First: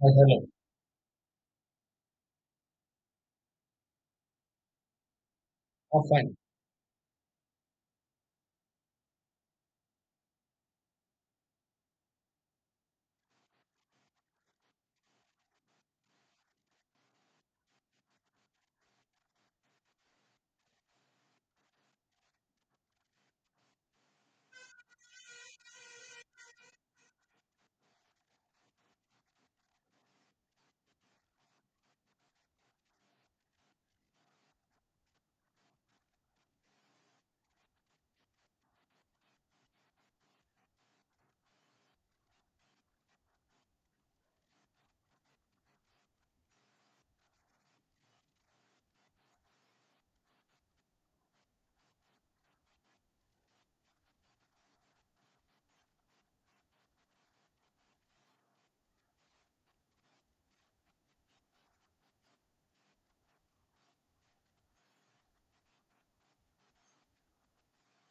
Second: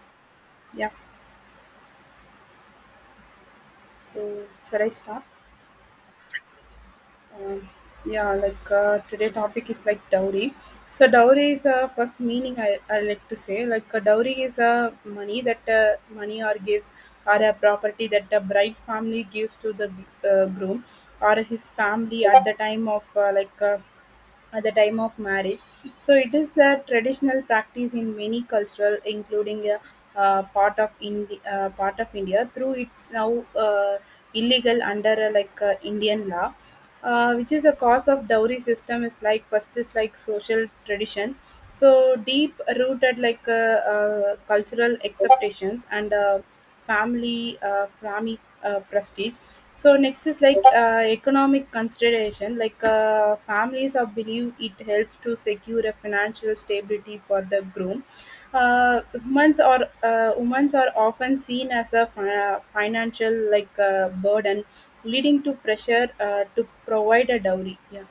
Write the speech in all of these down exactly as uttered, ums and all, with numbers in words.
Yes, hello. Yeah, so should I start? Oh, fine. Um, yeah, like uh, today topic is like dowry. So dowry is a uh, first meaning I, I like to say like a dowry is a money that uh, money or gives or a property that the bride family gives to the uh, groom or his family at the time of uh, like uh, at the time of marriage. So it is a traditional practice in many cultural, including a uh, part of Indi- uh, part of India. Through it's now uh, illegal under uh, like uh, Indian law, uh, which is a cause of dowry system. Is like first is like social tradition. So deep rooted like uh, uh, cultural acceptations and uh, family uh, family uh, prestige. So next is like uh, economic consideration. Like uh, families are believe it helps to secure a financial stability for the groom. Uh, women's or uh, women's are often seen as a fi- uh, financial like uh, burden, leading to pressure uh, to provide a dowry. Yeah,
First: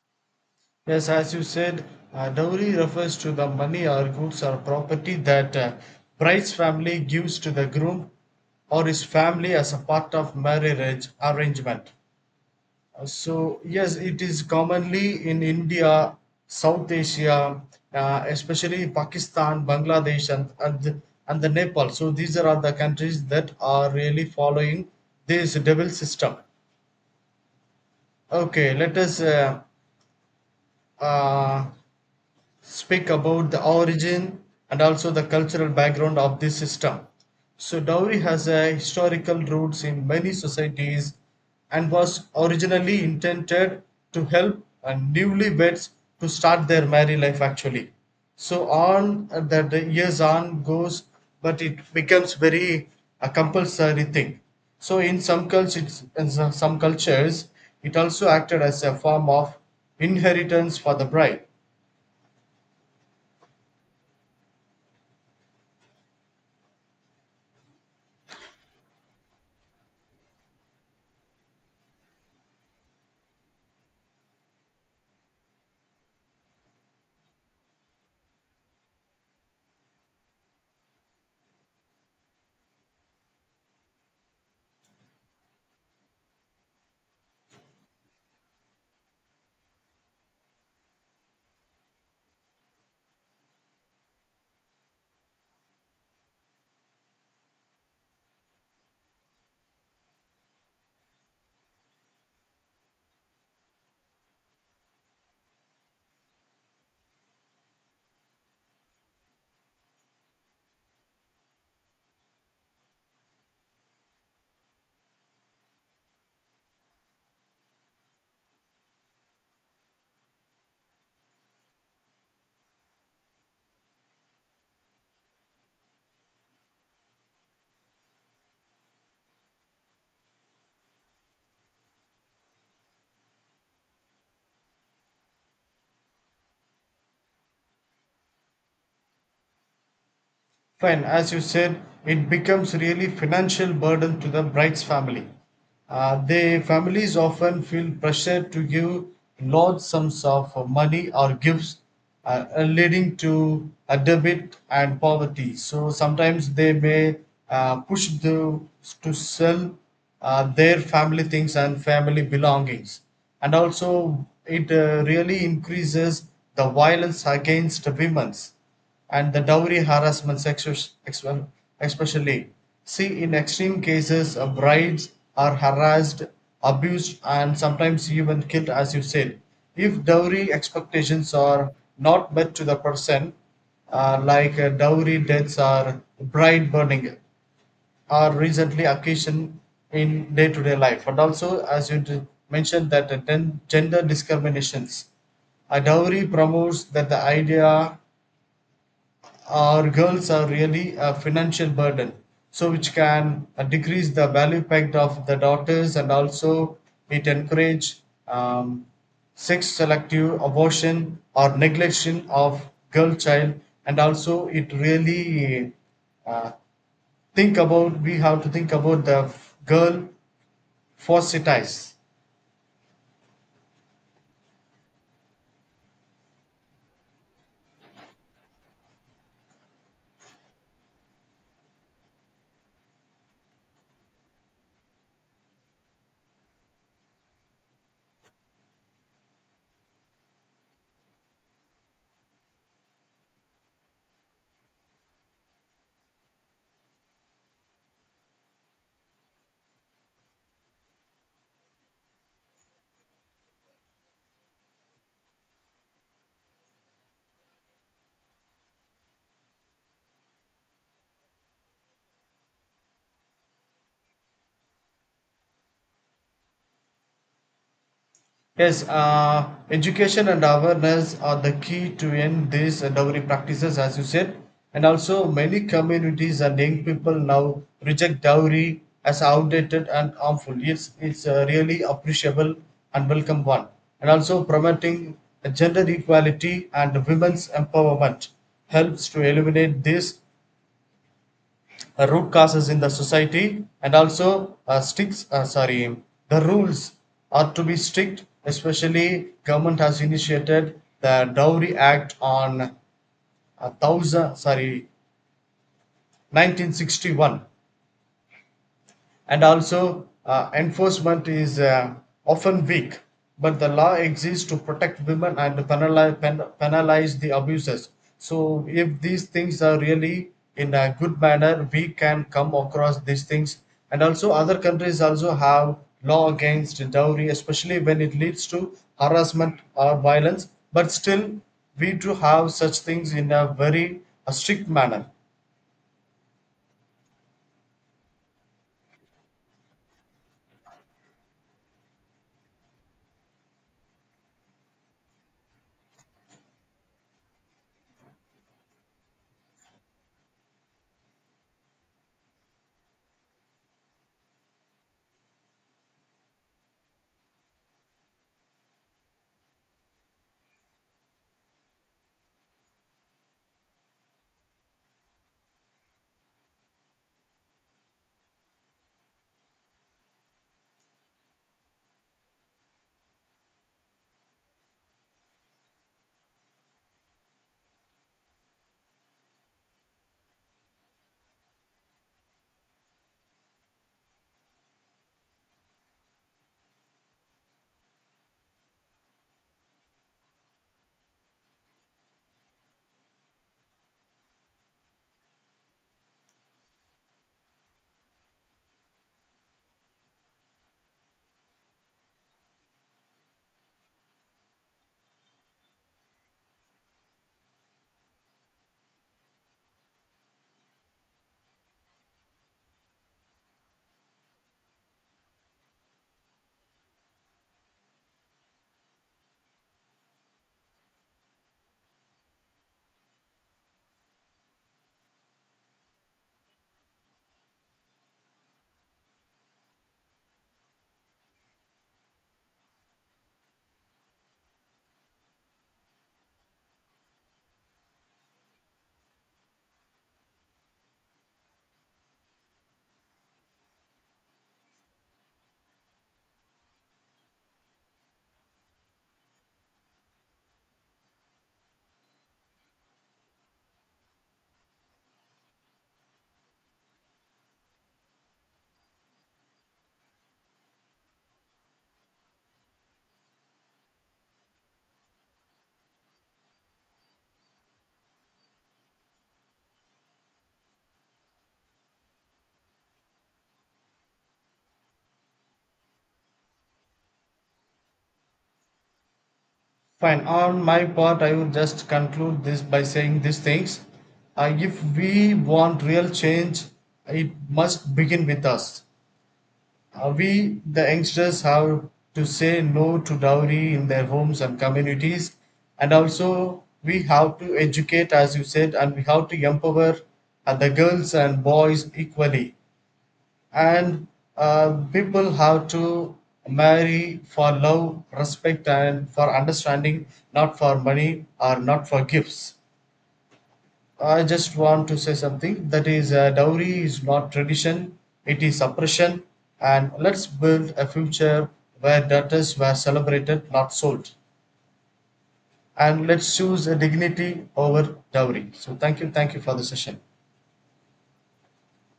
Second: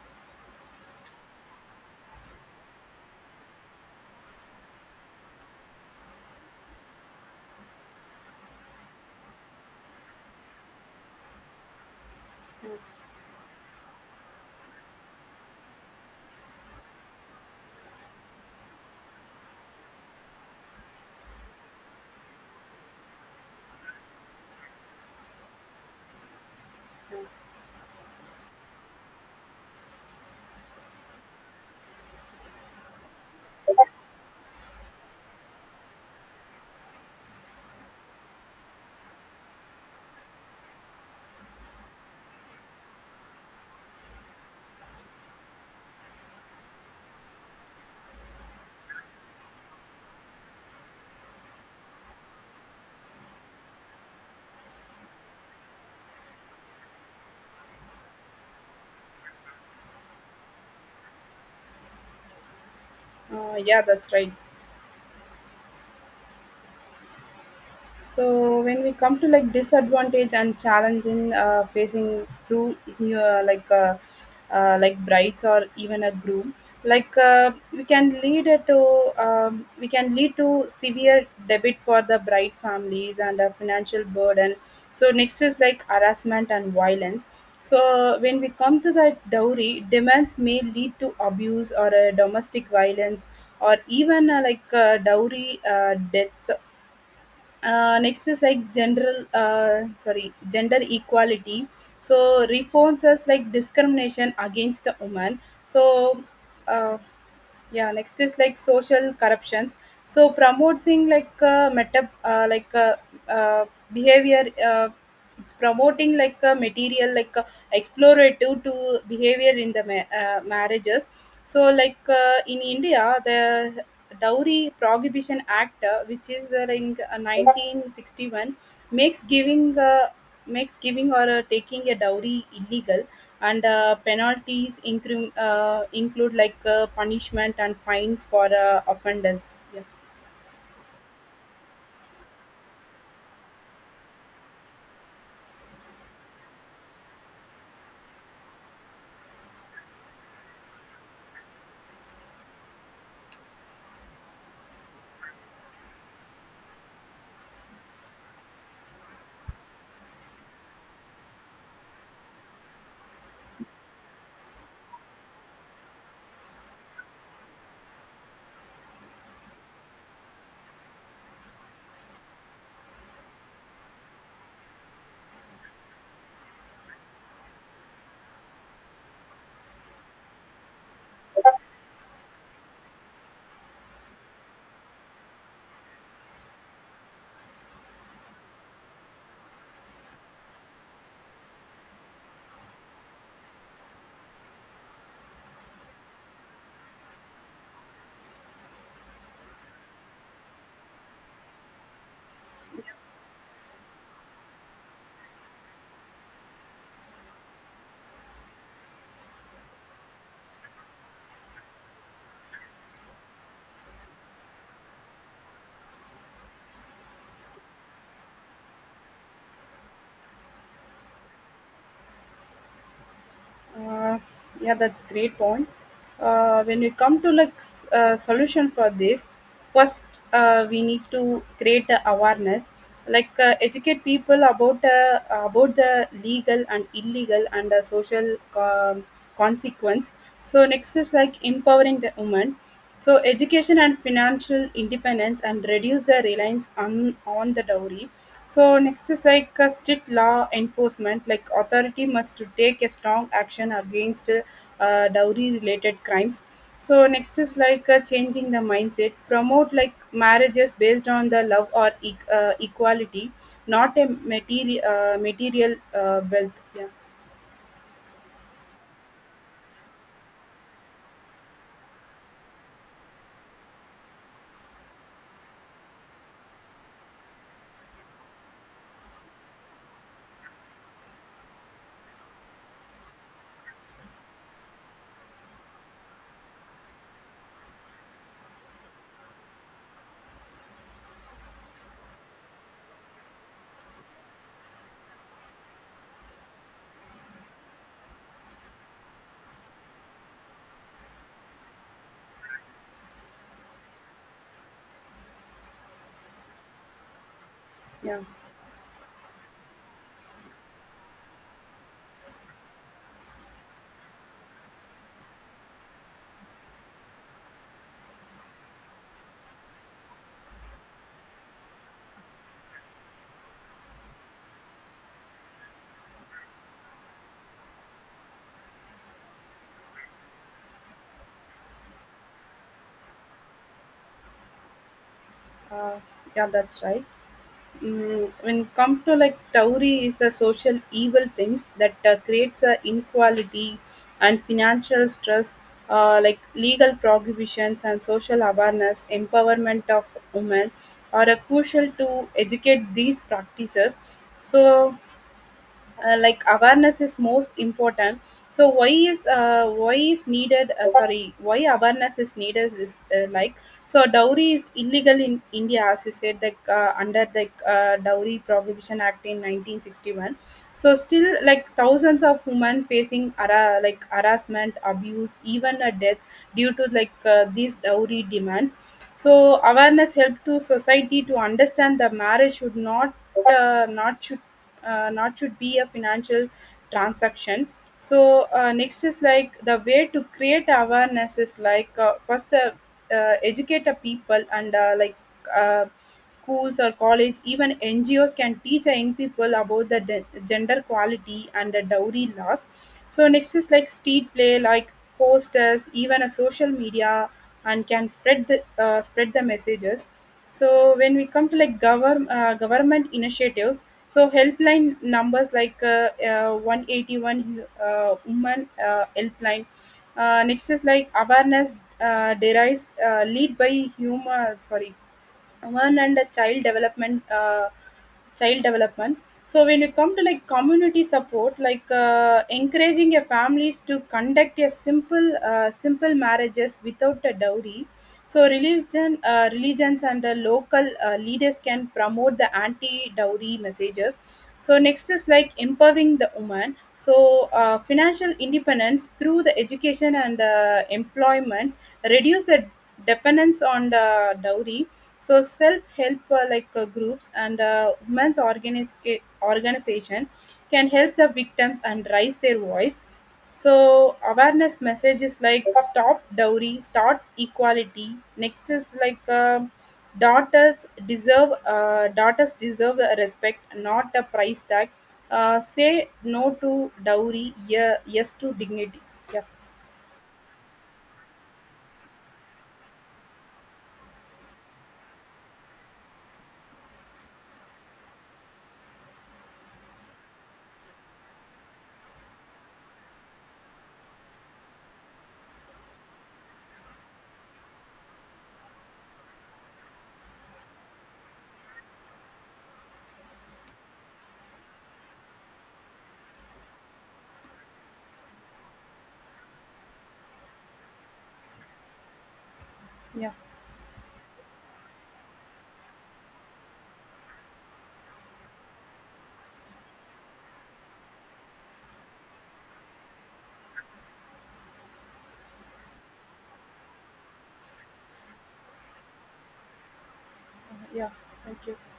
Yes, as you said, uh, dowry refers to the money or goods or property that uh, bride's family gives to the groom or his family as a part of marriage arrangement. Uh, So, yes, it is commonly in India, South Asia, uh, especially Pakistan, Bangladesh, and, and, the- and the Nepal. So, these are the countries that are really following this double system. Okay, let us. Uh, uh, Speak about the origin and also the cultural background of this system. So, dowry has a historical roots in many societies and was originally intended to help uh, newlyweds to start their married life actually. So, on uh, that the years on goes, but it becomes very a compulsory thing. So, in some cultures, in some some cultures, it also acted as a form of inheritance for the bride. uh, yeah, that's right. So when we come to like disadvantage and challenging uh, facing through uh, like uh, uh, like brides or even a groom, like uh, we can lead it to um, we can lead to severe debit for the bride families and a financial burden. So next is like harassment and violence. So when we come to the dowry, demands may lead to abuse or uh, domestic violence or even uh, like uh, dowry uh, death. Uh, next is like general uh, sorry gender equality, so reforms as like discrimination against the woman. So uh, yeah, next is like social corruptions, so promoting like uh, meta uh, like uh, uh, behavior. Uh, it's promoting like a material like uh, explorative to behavior in the ma- uh, marriages. So like uh, in india the dowry prohibition act uh, which is uh, in uh, nineteen sixty-one makes giving uh, makes giving or uh, taking a dowry illegal, and uh, penalties include uh, include like uh, punishment and fines for uh, offenders. Yeah. Fine, as you said, it becomes really financial burden to the bride's family. Uh, the families often feel pressure to give large sums of money or gifts, uh, uh, leading to a debit and poverty. So sometimes they may uh, push the, to sell uh, their family things and family belongings. And also, it uh, really increases the violence against women's and the dowry harassment sexus, ex- well, especially. See, in extreme cases, uh, brides are harassed, abused, and sometimes even killed, as you said. If dowry expectations are not met to the person, uh, like uh, dowry deaths or bride burning, are recently occasioned in day-to-day life. And also, as you d- mentioned, that uh, gen- gender discriminations. A dowry promotes that the idea our girls are really a financial burden, so which can uh, decrease the value packed of the daughters, and also it encourage um, sex selective abortion or neglection of girl child. And also it really uh, think about, we have to think about the f- girl forceties. Uh, yeah, that's great point. Uh, when we come to like s- uh, solution for this, first uh, we need to create a awareness, like uh, educate people about uh, about the legal and illegal and uh, social. Um, consequence. So next is like empowering the woman. So education and financial independence and reduce the reliance on on the dowry. So next is like a strict law enforcement, like authority must to take a strong action against uh, dowry related crimes. So next is like uh, changing the mindset, promote like marriages based on the love or e- uh, equality, not a material uh, material uh, wealth. Yeah, Yes, uh, education and awareness are the key to end these dowry practices, as you said. And also, many communities and young people now reject dowry as outdated and harmful. It's, it's a really appreciable and welcome one. And also, promoting gender equality and women's empowerment helps to eliminate these uh, root causes in the society. And also uh, sticks uh, sorry, the rules are to be strict, especially government has initiated the dowry act on a thousand sorry nineteen sixty-one, yeah, and also uh, enforcement is uh, often weak, but the law exists to protect women and penalize, pen, penalize the abusers. So if these things are really in a good manner, we can come across these things. And also other countries also have law against dowry, especially when it leads to harassment or violence, but still we do have such things in a very uh, strict manner. uh, yeah. That's right. Mm, when come to like dowry is the social evil things that uh, creates a inequality and financial stress. Uh, like legal prohibitions and social awareness empowerment of women are uh, crucial to educate these practices. So uh, like awareness is most important. So why is uh, why is needed uh, sorry why awareness is needed is uh, like so dowry is illegal in india, as you said, like uh, under the uh, dowry prohibition act in nineteen sixty-one. So still like thousands of women facing ara- like harassment, abuse, even a death due to like uh, these dowry demands. So awareness help to society to understand the marriage should not uh, not should uh, not should be a financial transaction. So uh, next is like the way to create awareness is like uh, first uh, uh, educate the people and uh, like uh, schools or college even ngos can teach the young people about the de- gender quality and the dowry laws. So next is like street play, like posters, even a social media, and can spread the uh, spread the messages. So when we come to like govern uh, government initiatives, so helpline numbers like uh, uh, one eight one uh, woman uh, helpline. Uh, next is like awareness uh, derives uh, lead by human sorry one and a child development uh, child development. So when you come to like community support, like uh, encouraging your families to conduct a simple uh, simple marriages without a dowry. So religion uh, religions and uh, local uh, leaders can promote the anti dowry messages. So next is like empowering the woman. So uh, financial independence through the education and uh, employment reduce the dependence on the dowry. So self-help uh, like uh, groups and uh, women's organis- organization can help the victims and raise their voice. So awareness messages like stop dowry start equality. Next is like um daughters deserve uh, daughters deserve a respect, not a price tag. Uh, say no to dowry, yeah, yes to dignity. Yeah, Fine. On my part, I would just conclude this by saying these things. Uh, if we want real change, it must begin with us. Uh, we, the youngsters, have to say no to dowry in their homes and communities. And also, we have to educate, as you said, and we have to empower uh, the girls and boys equally. And uh, people have to marry for love, respect, and for understanding, not for money or not for gifts. yeah, I just want to say something, that is, uh, dowry is not tradition, it is oppression. And let's build a future where daughters were celebrated, not sold. And let's choose a dignity over dowry. So thank you, thank you for the session. yeah, thank you.